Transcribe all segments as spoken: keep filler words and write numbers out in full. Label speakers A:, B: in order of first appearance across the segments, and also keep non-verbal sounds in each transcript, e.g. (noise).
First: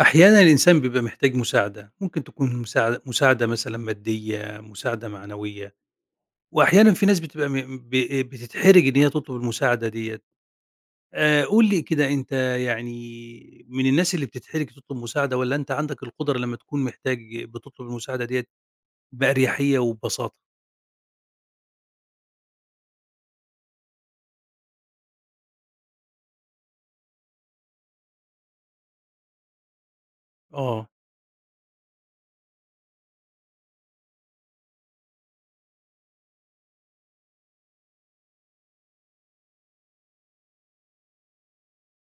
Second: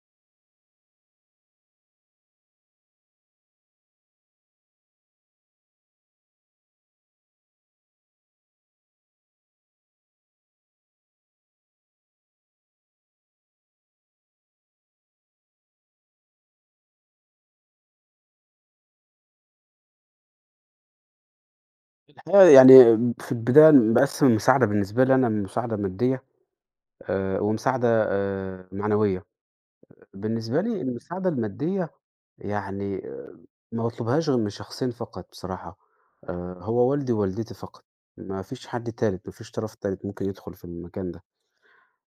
A: أحيانًا الإنسان بيبقى محتاج مساعدة، ممكن تكون مساعدة مساعدة مثلًا مادية، مساعدة معنوية، وأحيانًا في ناس بتبقى م ب بتتحرج إن هي تطلب المساعدة ديّة. آآ، قُل لي كده أنت يعني من الناس اللي بتتحرج تطلب مساعدة والّا أنت عندك القدرة لمّا تكون محتاج بتطلب المساعدة ديّة بأريحية وببساطة؟
B: آه، يعني في البداية باقسّم المساعدة بالنسبة لي أنا مساعدة مادية آآ، ومساعدة آآ، معنوية. بالنسبة لي
A: آه،
B: المساعدة المادية يعني آآ، ما باطلبهاش غير من شخصين فقط بصراحة، آآ، هو والدي ووالدتي فقط، ما فيش حد تالت، ما فيش طرف تالت ممكن يدخل في المكان ده.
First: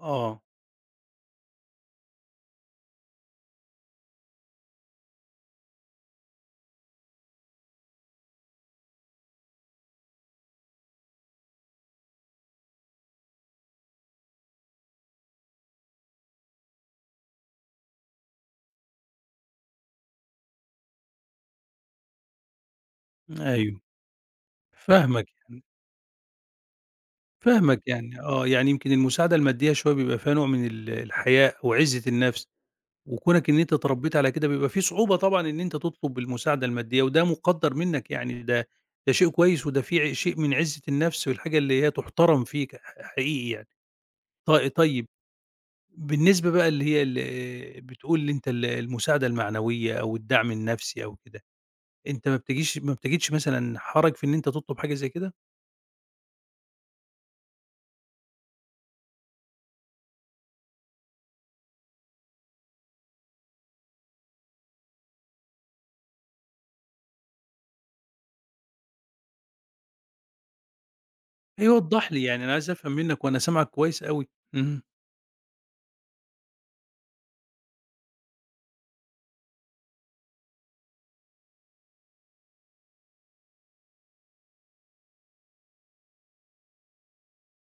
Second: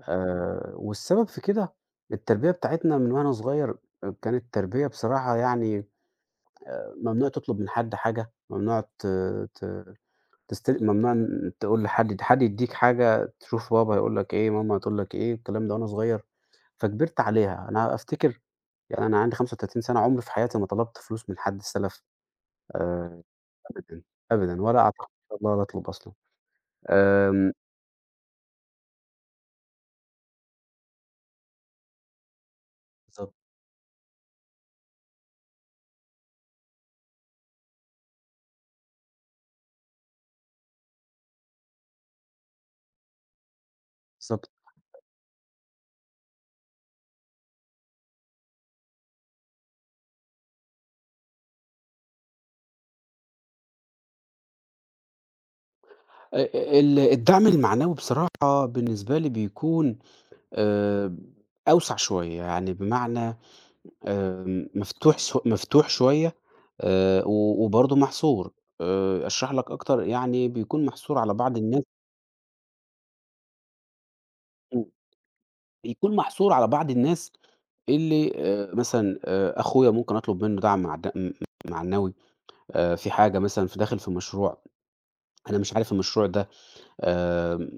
A: آه،
B: آآ، والسبب في كده التربية بتاعتنا من وأنا صغير آه، كانت تربية بصراحة يعني ممنوع تطلب من حد حاجة، ممنوع ت ت تستل ممنوع إن تقول لحد حد يدّيك حاجة تشوف بابا هيقول لك إيه، ماما هتقول لك إيه، الكلام ده وأنا صغير، فكبرت عليها. أنا أفتكر يعني أنا عندي خمسة وثلاثين سَنة، عمري في حياتي ما طلبت فلوس من حد سَلَف آآ
A: أيوه،
B: أبدًا، أبدًا ولا أعتقد
A: فاهمك،
B: إن شاء الله ولا أطلب أصلًا. آمم
A: فاهمك يعني، آه، يعني يمكن المساعدة المادية شوية بيبقى فيها نوع من ال الحياء أو عزة النفس.
B: بالضبط،
A: وكونك إن أنت اتربيت على كده بيبقى في صعوبة طبعًا إن أنت تطلب المساعدة المادية، وده مُقدّر منك يعني ده ده شيء كويس وده في ع شيء من عزة النفس والحاجة اللي هي تُحترم فيك ح حقيقي يعني.
B: بالضبط.
A: ط طيب بالنسبة بقى اللي هي ال بتقول اللي أنت ال المساعدة المعنوية أو الدعم النفسي أو كده، أنت ما بتجيش ما بتجدش مثلًا حرج في إن أنت تطلب حاجة زي كده؟
B: أ ال الدعم المعنوي بصراحة بالنسبة لي بيكون آآ أوسع شوية، يعني بمعنى آمم، مفتوح س مفتوح شوية آآ، و وبرضه محصور، آآ، أشرح لك أكتر يعني بيكون محصور على بعض
A: أيوه
B: الناس.
A: وضّح لي يعني أنا عايز أفهم منك وأنا سامعك كويس أوي. اهم،
B: إمم، بيكون محصور على بعض الناس اللي آآ، مثلًا آآ، أخويا ممكن أطلب منه دعم معد م معنوي آآ، في حاجة مثلًا ف داخل في مشروع أنا مش عارف المشروع ده. آمم،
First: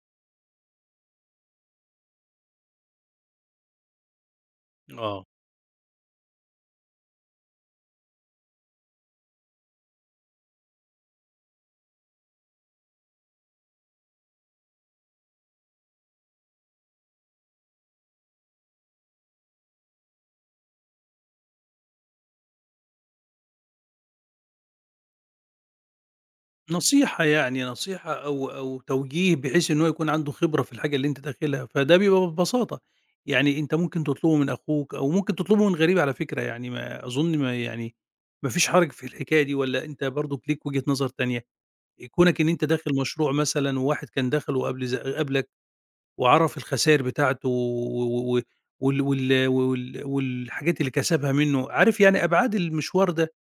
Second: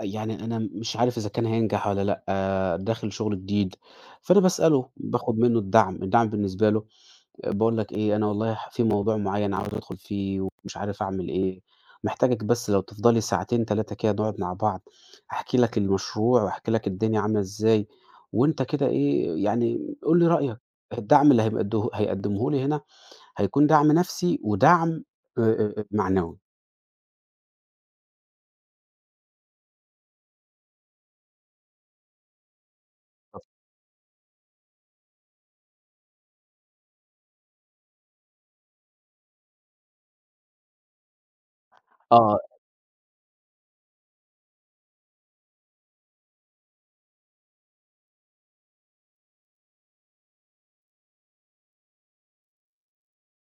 B: يعني أنا مش عارف إذا كان هينجح والّا لأ، آه، داخل شغل جديد، فأنا باسأله،
A: آه.
B: باخد منه الدعم، الدعم بالنسبة له باقول لك إيه، أنا والله ح في موضوع معيّن عاوز أدخل فيه ومش عارف أعمل إيه، محتاجك بس لو تفضى لي ساعتين تلاتة كده نقعد مع بعض، أحكي لك المشروع وأحكي لك الدنيا عاملة إزاي، وأنت كده إيه، يعني قُل لي رأيك، الدعم اللي هيمقده هيقدمه لي هنا هيكون دعم نفسي ودعم آآ آآ معنوي.
A: نصيحة يعني، نصيحة أو أو توجيه بحيث إن هو يكون عنده خبرة في الحاجة اللي أنت داخلها، فده بيبقى ببساطة، يعني أنت ممكن تطلبه من أخوك أو ممكن تطلبه من غريب على فكرة يعني ما أظن ما يعني ما فيش حرج في الحكاية دي والّا أنت برضك ليك وجهة نظر تانية؟
B: آه.
A: كونك إن أنت داخل مشروع مثلًا وواحد كان دخله قبل ز قبلك وعرف الخساير بتاعته و و وال وال وال والحاجات اللي كسبها منه، عارف يعني أبعاد المشوار ده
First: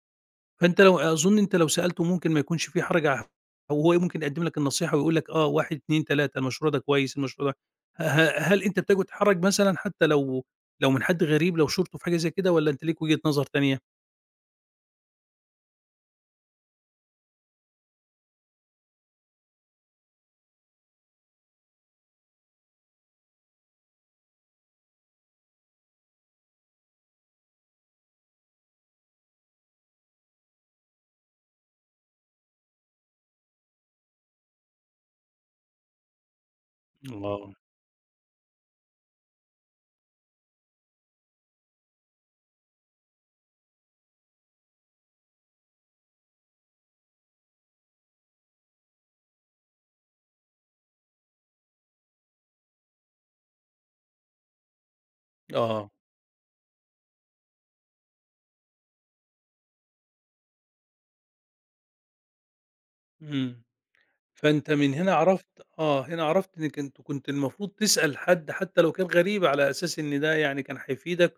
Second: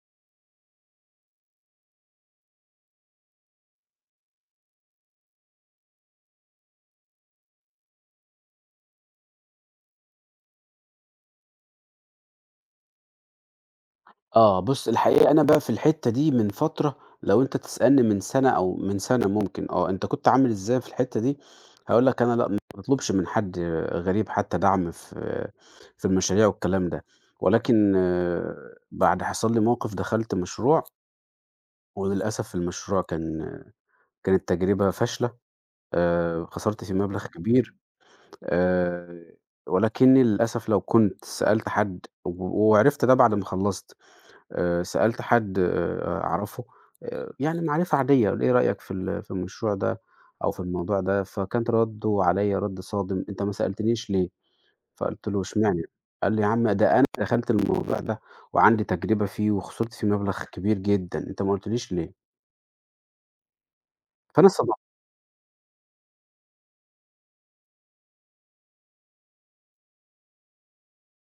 A: فأنت لو أظن أنت لو سألته ممكن ما يكونش في حرج ع وهو إيه ممكن يقدّم لك النصيحة ويقول لك آه واحد، اتنين، تلاتة المشروع ده كويس، المشروع ده ه ه هل أنت بتجو تتحرج مثلًا حتى لو لو من حد غريب لو شورته في حاجة زي كده والّا أنت ليك وجهة نظر تانية؟
B: آه، بُص الحقيقة أنا بقى في الحتّة دي من فترة، لو أنت تسألني من سَنة أو من سَنة ممكن آه، أنت كنت عامل إزاي في الحتّة دي؟ هاقول لك أنا لأ، ما باطلبش من حد غريب حتى دعم في في المشاريع والكلام ده، ولكن آه، بعد حصل لي موقف دخلت مشروع، وللأسف المشروع كان كانت تجربة فاشلة، آآ، خسرت فيه مبلغ
A: آه،
B: كبير، آآ، ولكني للأسف لو كنت سألت حد و وعرفت ده بعد ما خلّصت. آآ سألت حد آآ أعرفه آآ يعني معرفة عادية، قال إيه رأيك في ال في المشروع ده أو في الموضوع ده؟ فكان رَدُّه عليّا رَد صادم، أنت ما سألتنيش ليه؟ فقُلت له اشمعنى؟
A: آه،
B: قال لي: "يا عم ده أنا دخلت الموضوع ده وعندي تجربة فيه وخسرت فيه مبلغ كبير جدًا، أنت ما قُلتليش ليه؟"
A: إمم،
B: فأنا
A: فأنت
B: صدمت،
A: من هنا عرفت آه، هنا عرفت إنك أنت كنت المفروض تسأل حد حتى لو كان غريب على أساس إن ده يعني كان هيفيدك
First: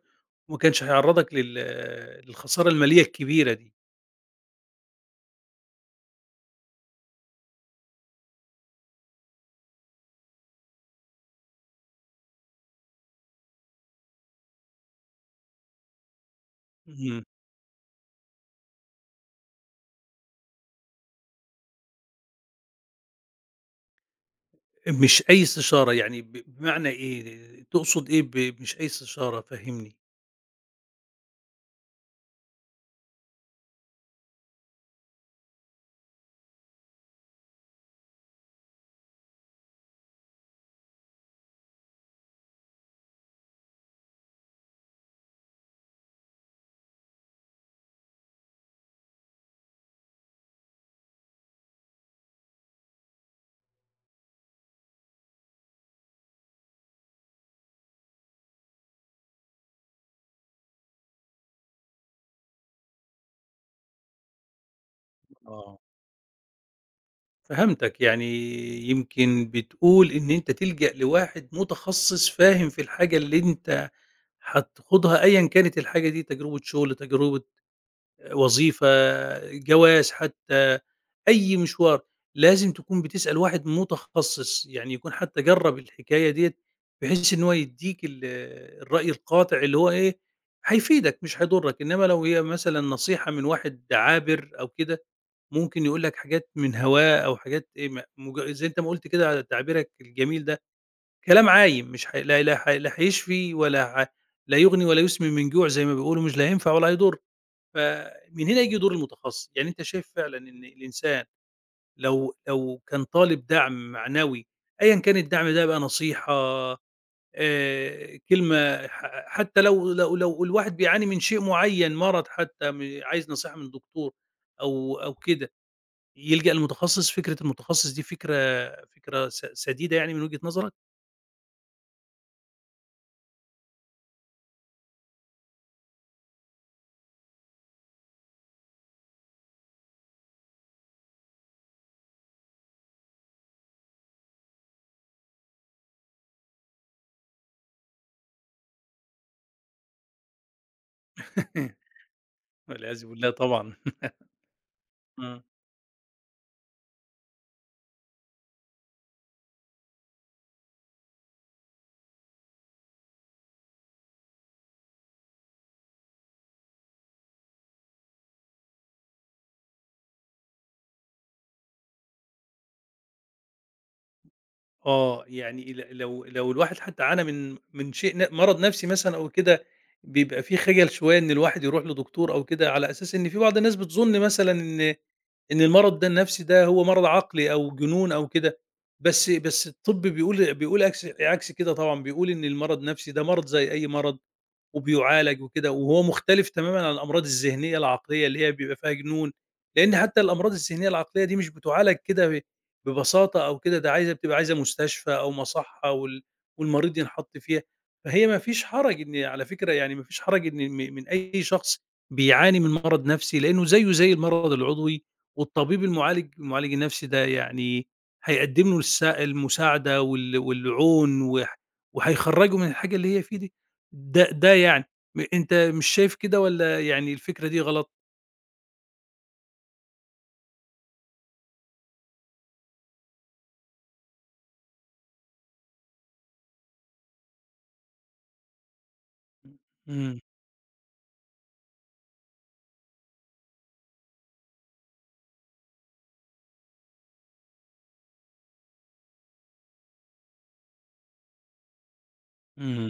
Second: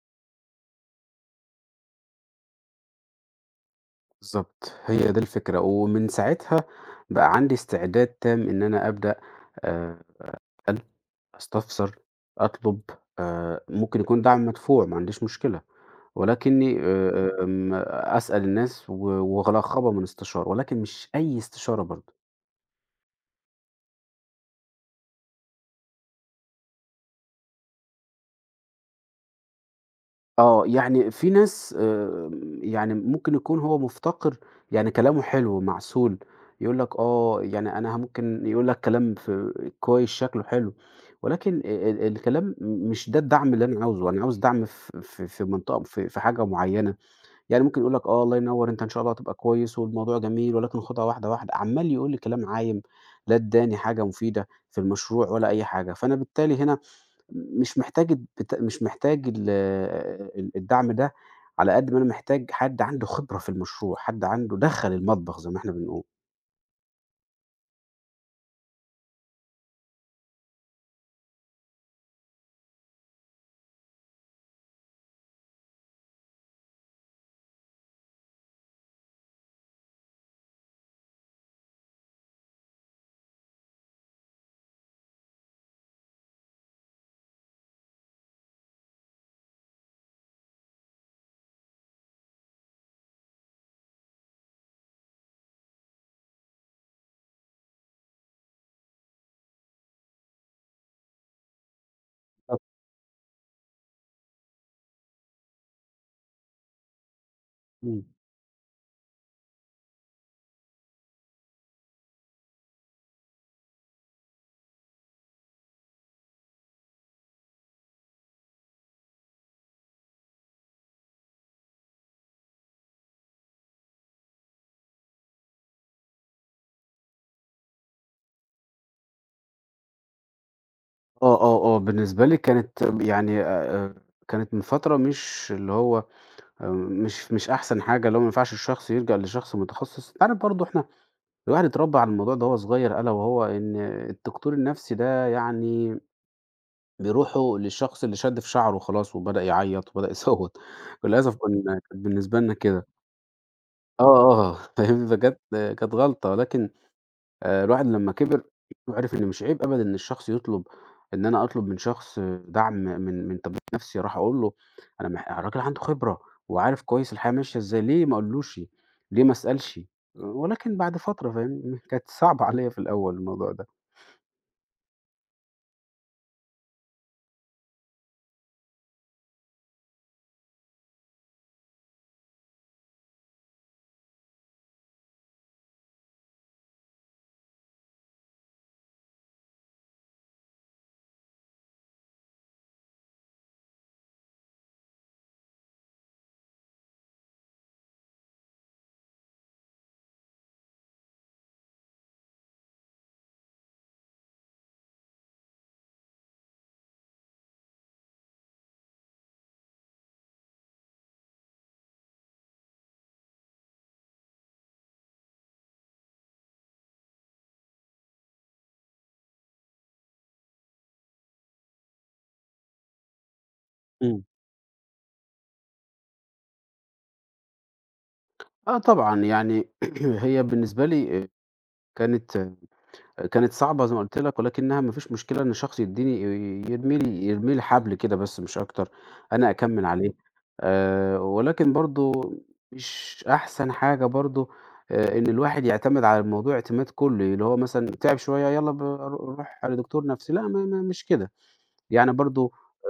A: وما كانش هيعرّضك لل للخسارة المالية الكبيرة دي.
B: بالضبط، هي دي الفكرة. ومن ساعتها بقى عندي استعداد تام إن أنا أبدأ آآ أسأل، أستفسر، أطلب، آآ ممكن يكون دعم مدفوع، ما عنديش مشكلة. ولكنّي
A: إمم.
B: آآ آمم أسأل الناس و وأتلقّبها من استشارة، ولكن مش أي استشارة برضه.
A: مش أي استشارة، يعني ب بمعنى إيه، تقصد إيه ب مش أي استشارة فهّمني؟
B: آه، يعني في ناس آمم يعني ممكن يكون هو مُفتقر يعني كلامه حلو، معسول، يقول لك آه، يعني أنا ه ممكن يقول لك كلام في كويس شكله حلو، ولكن آآ ال الكلام م مش ده الدعم اللي أنا عاوزه، أنا عاوز دعم ف في في منطقة في في حاجة معيّنة. يعني ممكن يقول لك آه، الله ينوّر أنت إن شاء الله هتبقى كويس والموضوع جميل، ولكن خُدها واحدة، واحدة، عمّال يقول لي كلام عايم، لا ادّاني حاجة مفيدة في المشروع ولا أي حاجة، فأنا بالتالي هنا مش محتاج البت مش محتاج ال ال الدعم ده على قد ما أنا محتاج حد عنده خبرة في المشروع، حد عنده دخَل المطبخ زي ما إحنا
A: آه،
B: بنقول.
A: فهمتك، يعني يمكن بتقول إن أنت تلجأ لواحد متخصص فاهم في الحاجة اللي أنت هتخوضها أيًا كانت الحاجة دي، تجربة شغل، تجربة وظيفة، جواز حتى، أي مشوار، لازم تكون بتسأل واحد متخصص، يعني يكون حتى جرّب الحكاية ديّة، بحيث إن هو يدّيك ال الرأي القاطع اللي هو إيه، هيفيدك مش هيضرك، إنما لو هي مثلًا نصيحة من واحد عابر أو كده، ممكن يقول لك حاجات من هواه أو حاجات إيه م مج زي أنت ما قُلت كده على تعبيرك الجميل ده، كلام عايم مش ح لا لا
B: طب
A: ح لا هيشفي ولا ح لا يغني ولا يسمن من جوع زي ما بيقولوا، مش لا هينفع ولا هيضر.
B: إمم.
A: فمن هنا ييجي دور المتخصص، يعني أنت شايف فعلًا إن الإنسان لو لو كان طالب دعم معنوي أيًا كان الدعم ده بقى نصيحة آآ، كلمة ح حتى لو لو لو الواحد بيعاني من شيء معين، مرض حتى م عايز نصيحة من دكتور أو أو كده، يلجأ للمتخصص، فكرة المتخصص دي فكرة فكرة س سديدة يعني من وجهة نظرك؟
B: آه، آه، آه، بالنسبة لي كانت يعني آآ، كانت من فترة مش اللي هو آآ، مش مش أحسن حاجة، اللي هو ما ينفعش الشخص يلجأ لشخص متخصص، أنت عارف برضه إحنا الواحد اتربى على الموضوع ده وهو صغير ألا وهو إن الدكتور النفسي ده يعني بيروحوا للشخص اللي شد في شعره خلاص وبدأ يعيط وبدأ يصوت، (laughs) للأسف كنا
A: (laughs)
B: كانت بالنسبة لنا كده.
A: والعياذ بالله طبعًا.
B: آه، آه، (laughs) فاهمني، فكانت
A: إمم.
B: كانت غلطة ولكن آآ الواحد لمّا كِبِر وعِرِف إن مش عيب أبدًا إن الشخص يطلب إن أنا أطلب من شخص دعم من من تمويل نَفْسي، راح أقول له أنا مح الراجل عنده خبرة وعارف كويس الحياة ماشية إزاي، ليه ما أقولوش، ليه ما أسألش؟ ولكن بعد فترة فاهمني، (laughs) كانت صعبة عليّا في الأول الموضوع ده.
A: آه، يعني ل لو لو الواحد حتى عانى من من شيء ن مرض نفسي مثلًا أو كده، بيبقى في خجل شوية إن الواحد يروح لدكتور أو كده، على أساس إن في بعض الناس بتظن مثلًا إن إن المرض ده النفسي ده هو مرض عقلي أو جنون أو كده، بس بس الطب بيقول بيقول عكس عكس كده طبعًا، بيقول إن المرض النفسي ده مرض زي أي مرض، وبيُعالج وكده، وهو مختلف تمامًا عن الأمراض الذهنية العقلية اللي هي بيبقى فيها جنون، لإن حتى الأمراض الذهنية العقلية دي مش بتُعالج كده ب ببساطة أو كده، ده عايزة بتبقى عايزة مستشفى أو مصحة وال والمريض ينحط فيها، فهي ما فيش حرج إن على فكرة يعني ما فيش حرج إن م من أي شخص بيعاني من مرض نفسي، لإنه زيه زي المرض العضوي، والطبيب المُعالج المُعالج النفسي ده يعني هيقدّم له الس المساعدة وال والعون وح وهيخرّجه من الحاجة اللي هي فيه دي. ده
B: إمم.
A: ده يعني م أنت مش شايف كده والّا يعني الفكرة دي غلط؟
B: آه طبعًا، يعني (clears throat) هي بالنسبة لي آآ كانت، كانت صعبة زي ما قُلت لك، ولكنها ما فيش مشكلة إن شخص يدّيني يرمي لي يرمي لي حبل كده بس مش أكتر، أنا أكمّل عليه
A: إمم،
B: آآ، ولكن برضه مش أحسن حاجة برضه، آآ، إن الواحد يعتمد على الموضوع اعتماد كلّي، اللي هو مثلًا تعب شوية يالّا ب رو روح لدكتور نفسي، لأ ما ما مش كده، يعني برضه
A: إمم،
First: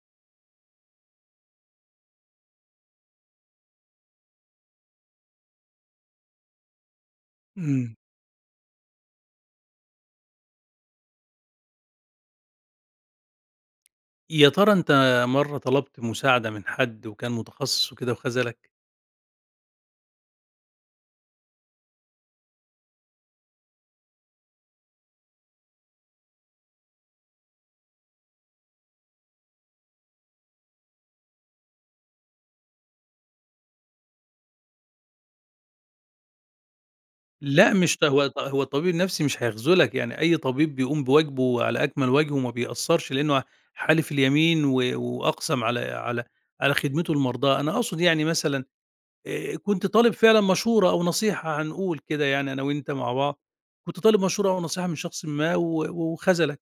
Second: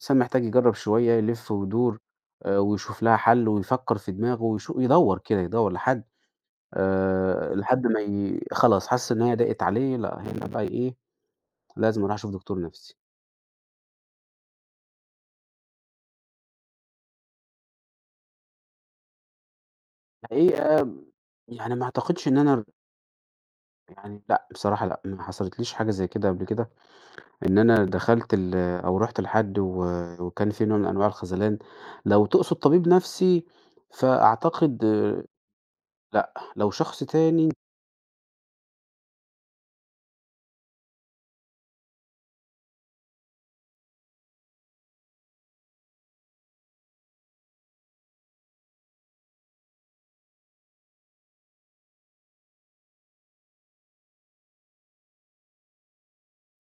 B: الإنسان محتاج يجرّب شوية يلِف ويدور، آآ، ويشوف لها حل ويفكّر في دماغه ويشو يدوّر كده، يدوّر لحد آآ لحد
A: إمم.
B: ما ي خلاص حَس إن هي ضاقت عليه، لأ هنا بقى إيه، لازم أروح أشوف دكتور نَفْسي.
A: يا ترى أنت مرّة طلبت مساعدة من حد وكان متخصص وكده وخذلك؟
B: الحقيقة يعني ما أعتقدش إن أنا يعني لأ، بصراحة لأ، ما حصلتليش حاجة زي كده قبل كده، إن أنا دخلت ال أو رُحت لحد و وكان في نوع من أنواع الخذلان. لو تقصد طبيب نَفْسي، فأعتقد آه، لأ، لو شخص تاني
A: لأ مش ط هو هو الطبيب النفسي مش هيخذلك، يعني أي طبيب بيقوم بواجبه على أكمل وجه وما بيقصّرش لأنه حالف اليمين و وأقسم على على على خدمته لمرضاه، أنا أقصد يعني مثلًا آآ كنت طالب فعلًا مشورة أو نصيحة هنقول كده يعني أنا وأنت مع بعض، كنت طالب مشورة أو نصيحة من شخص ما و وخذلك.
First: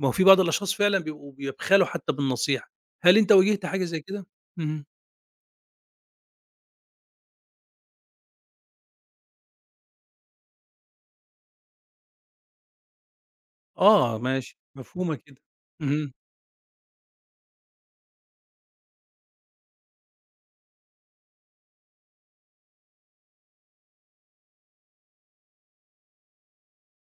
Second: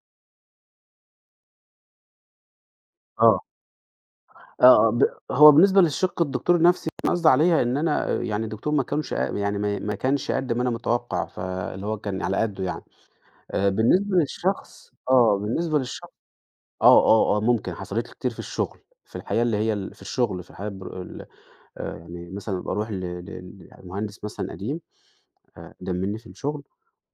A: ما هو في بعض الأشخاص فعلًا بيبقوا بيبخلوا حتى بالنصيحة، هل أنت
B: آه.
A: واجهت حاجة زي كده؟
B: آه،
A: اهم،
B: آه، ب هو بالنسبة للشِق الدكتور النفْسي أنا قصدي عليها إن أنا آه، يعني الدكتور ما كانش ق يعني ما ما كانش قد ما أنا متوقّع، فاللي هو كان على قدّه يعني. آآ بالنسبة
A: آه ماشي،
B: للشخص
A: مفهومة
B: آه،
A: كده،
B: بالنسبة للشخص
A: اهم،
B: آه، آه، آه، ممكن حصلت لي كتير في الشُغل، في الحياة اللي هي ال في الشُغل، في الحياة البر ال آآ يعني مثلًا أبقى أروح ل ل لمهندس مثلًا قديم آآ أقدَم منّي في الشُغل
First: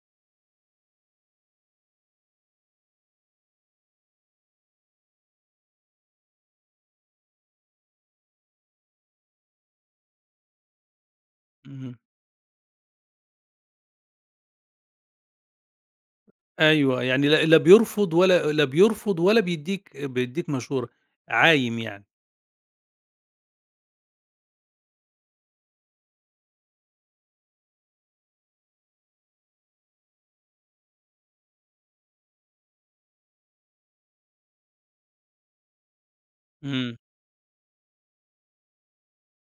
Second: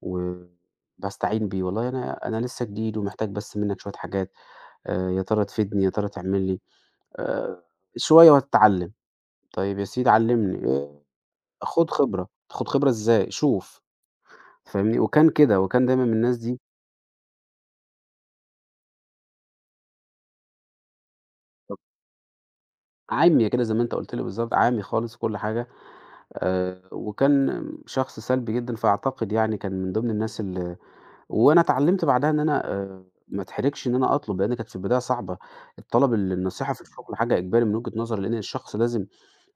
B: وباستعين بيه، "والله أنا أنا لسّه جديد ومحتاج بس منّك شوية حاجات، آآ يا ترى تفيدني، يا ترى تعمل لي." آآ شوية وهتتعلّم. طيب يا سيدي علّمني، آآ خُد
A: اهم،
B: خبرة، خُد خبرة إزاي؟ شوف، فاهمني؟ وكان كده، وكان دايمًا من الناس دي
A: أيوه يعني لا لا بيرفض ولا لا بيرفض ولا بيدّيك بيدّيك مشورة، عايم يعني،
B: عامي كده زي ما أنت قُلت لي بالضبط، عامي خالص وكل حاجة، آآ وكان شخص سلبي جدًا، فأعتقد يعني كان من ضمن الناس ال وأنا اتعلّمت بعدها إن أنا آآ ما اتحرجش إن أنا أطلب، لإن كانت في البداية صعبة، الطلب ال النصيحة في
A: إمم.
B: الشغل حاجة إجباري من وجهة نظري، لإن الشخص لازم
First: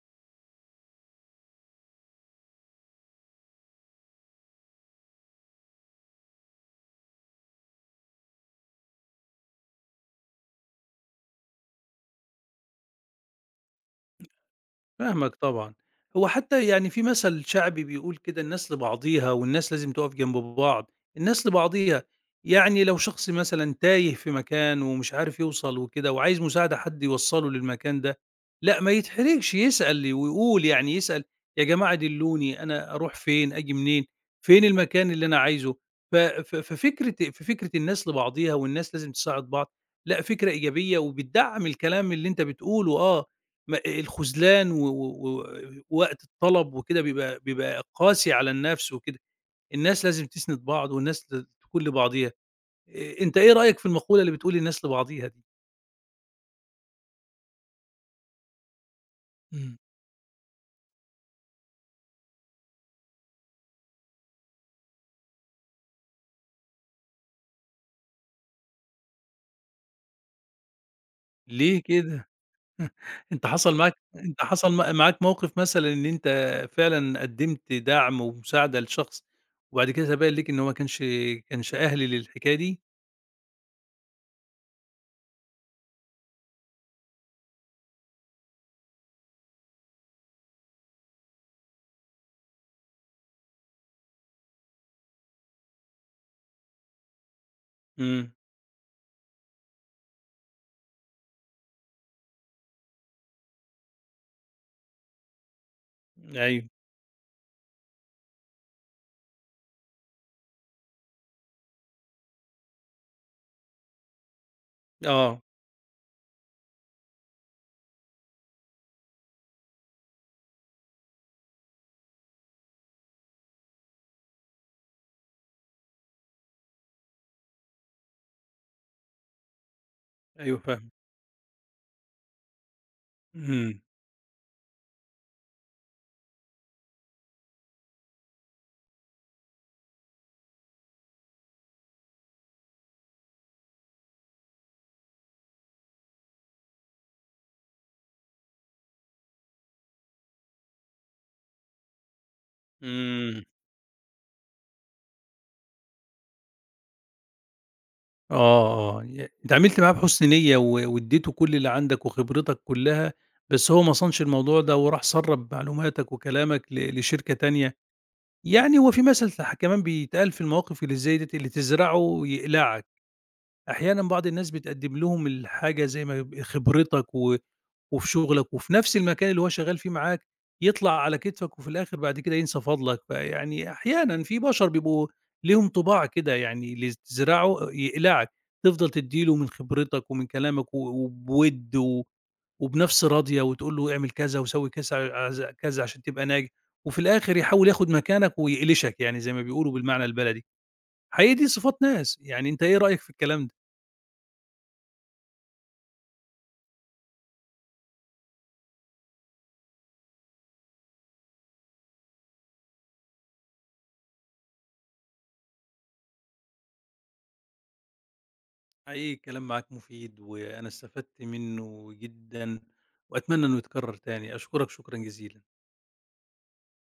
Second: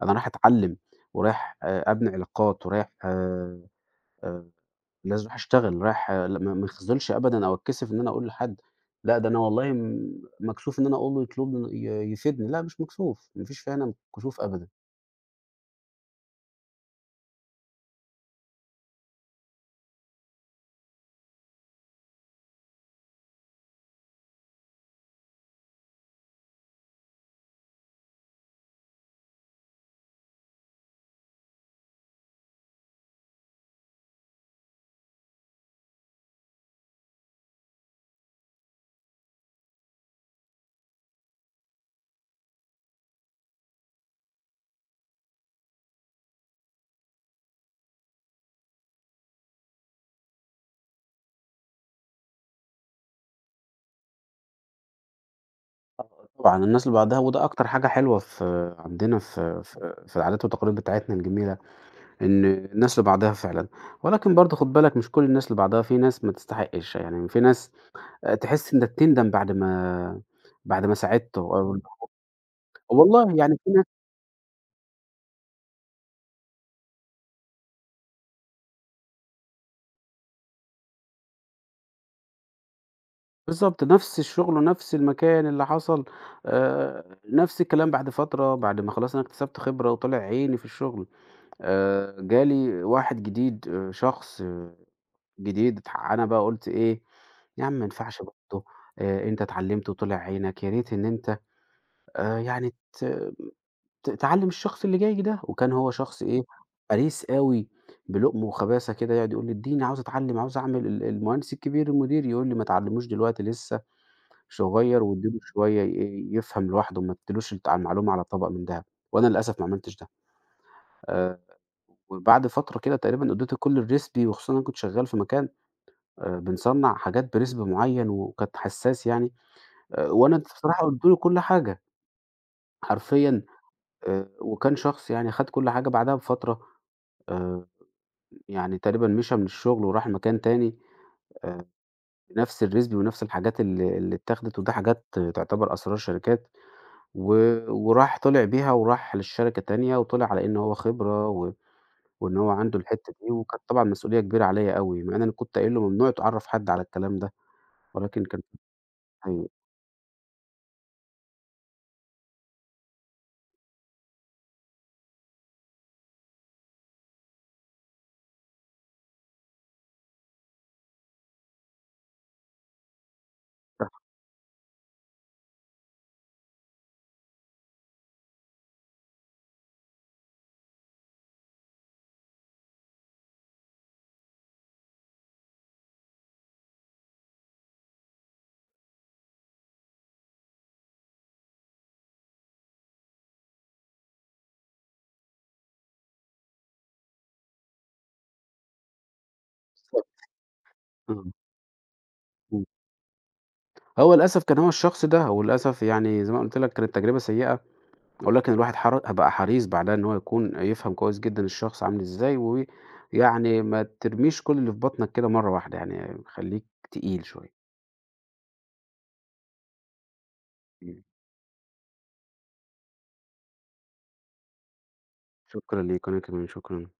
B: أنا رايح أتعلّم ورايح آآ أبني علاقات ورايح آآ آآ لازم أروح أشتغل، رايح لأ ما ما أخذلش أبدًا أو أتكسف إن أنا أقول لحد، لأ ده أنا والله م مكسوف إن أنا أقول له يطلبني ي يفيدني، لأ مش مكسوف، ما فيش فيها هنا كسوف أبدًا.
A: فاهمك طبعًا. هو حتى يعني في مثل شعبي بيقول كده الناس لبعضيها والناس لازم تقف جنب بعض، الناس لبعضيها، يعني لو شخص مثلًا تايه في مكان ومش عارف يوصل وكده وعايز مساعدة حد يوصّله للمكان ده، لأ ما يتحرجش يسأل ويقول يعني يسأل يا جماعة دلّوني أنا أروح فين، آجي منين، فين المكان اللي أنا عايزه؟ ف ف ففكرة ففكرة الناس لبعضيها والناس لازم تساعد بعض، لأ فكرة إيجابية وبتدعّم الكلام اللي أنت بتقوله آه، ما الخذلان و و و ووقت الطلب وكده بيبقى بيبقى قاسي على النفس وكده، الناس لازم تسند بعض والناس ت تكون لبعضيها، آآ أنت إيه رأيك في المقولة اللي بتقول الناس لبعضيها دي؟
B: طبعًا الناس اللي بعدها وده أكتر حاجة حلوة في عندنا في
A: إمم.
B: في في العادات والتقاليد بتاعتنا الجميلة، إن الناس اللي بعدها فعلًا، ولكن برضه خُد بالك مش كل الناس اللي بعدها، في ناس ما تستحقش، يعني في ناس آآ تحس إنك تندم بعد ما بعد ما ساعدته أو
A: ليه كده؟ (laughs)
B: والله
A: أنت
B: يعني في
A: حصل
B: ناس
A: معاك أنت حصل م معاك موقف مثلًا إن أنت فعلًا قدّمت دعم ومساعدة لشخص وبعد كده تبين ليك إن هو ما كانش كانش أهلي للحكاية دي؟
B: بالضبط، نفس الشغل ونفس المكان اللي حصل آآ، نفس الكلام بعد فترة بعد ما خلاص أنا اكتسبت خبرة وطلع عيني في الشغل آآ، جالي واحد جديد آآ، شخص آه جديد اتح أنا بقى قُلت إيه، يا عم ما ينفعش
A: إمم،
B: برضه، آآ، أنت اتعلمت وطلع عينك يا ريت إن أنت آآ، يعني ت ت تعلم الشخص اللي جاي ده، وكان هو شخص إيه
A: أيوه،
B: حريص أوي بلقمه وخباثة كده يقعد يقول لي اديني عاوز أتعلم عاوز أعمل ال المهندس الكبير المدير يقول لي ما تعلموش دلوقتي لسه صغير وادّي له
A: آه،
B: شوية ي يفهم لوحده، ما تدّيلوش الت على المعلومة على طبق من دهب، وأنا للأسف ما عملتش ده. آآ وبعد فترة كده تقريبًا ادّيته كل الrecipe وخصوصًا أنا كنت شغّال في مكان آآ بنصنّع حاجات برِسم معيّن وكانت حسّاس يعني، آآ وأنا
A: أيوه
B: بصراحة
A: فاهمك،
B: قُلت له كل حاجة حرفيًا،
A: إمم،
B: آآ وكان شخص يعني خَد كل حاجة، بعدها بفترة آآ يعني تقريبًا مشى من الشغل وراح مكان تاني آآ بنفس الrecipe ونفس الحاجات ال اللي اتاخدت، وده حاجات تعتبر أسرار شركات. و وراح طلع بيها وراح للشركة تانية، وطلع على إن هو خبرة و وإن هو عنده الحتّة دي،
A: إمم.
B: وكانت طبعًا مسؤولية كبيرة عليّا أوي، مع إن أنا كنت قايل له ممنوع تعرّف حد على الكلام ده، ولكن كان
A: آه، آه، ي
B: أيوه
A: أنت عملت معاه بحُسن نيّة و وادّيته كل اللي عندك وخبرتك كلّها، بس هو ما صانش الموضوع ده وراح سرّب معلوماتك وكلامك ل لشركة تانية، يعني هو في مثل ح كمان بيتقال في المواقف اللي زي ديّة، اللي تزرعه يقلعك، أحيانًا بعض الناس بتقدّم لهم الحاجة زي ما يب خبرتك و وفي شغلك وفي نفس المكان اللي هو شغال فيه معاك، يطلع على كتفك وفي الآخر بعد كده ينسى فضلك، فيعني أحيانًا في بشر بيبقوا ليهم طباع كده يعني اللي تزرعه يقلعك، تفضل تدّي له من خبرتك ومن كلامك و وبوِد و وبنَفْس راضية وتقول له اعمل كذا وسوي كذا عز كذا عشان تبقى ناجح، وفي الآخر يحاول ياخد مكانك ويقلشك يعني زي ما بيقولوا بالمعنى
B: بالضبط،
A: البلدي،
B: إمم،
A: حقيقي دي صفات ناس، يعني أنت
B: إمم.
A: إيه رأيك في الكلام ده؟
B: هو للأسف كان هو الشخص ده، وللأسف يعني زي ما قُلت لك كانت تجربة سيئة، ولكن الواحد حر بقى حريص بعدها إن هو يكون يفهم كويس جدًا الشخص عامل إزاي، ويعني ما ترميش كل اللي في بطنك كده مرّة واحدة، يعني خلّيك تقيل شوية.
A: حقيقي الكلام معاك مفيد وأنا
B: إمم،
A: استفدت منه جدًا وأتمنى إنه يتكرر تاني، أشكرك شكرًا جزيلًا.
B: شكرًا ليك، وأنا كمان شكرًا.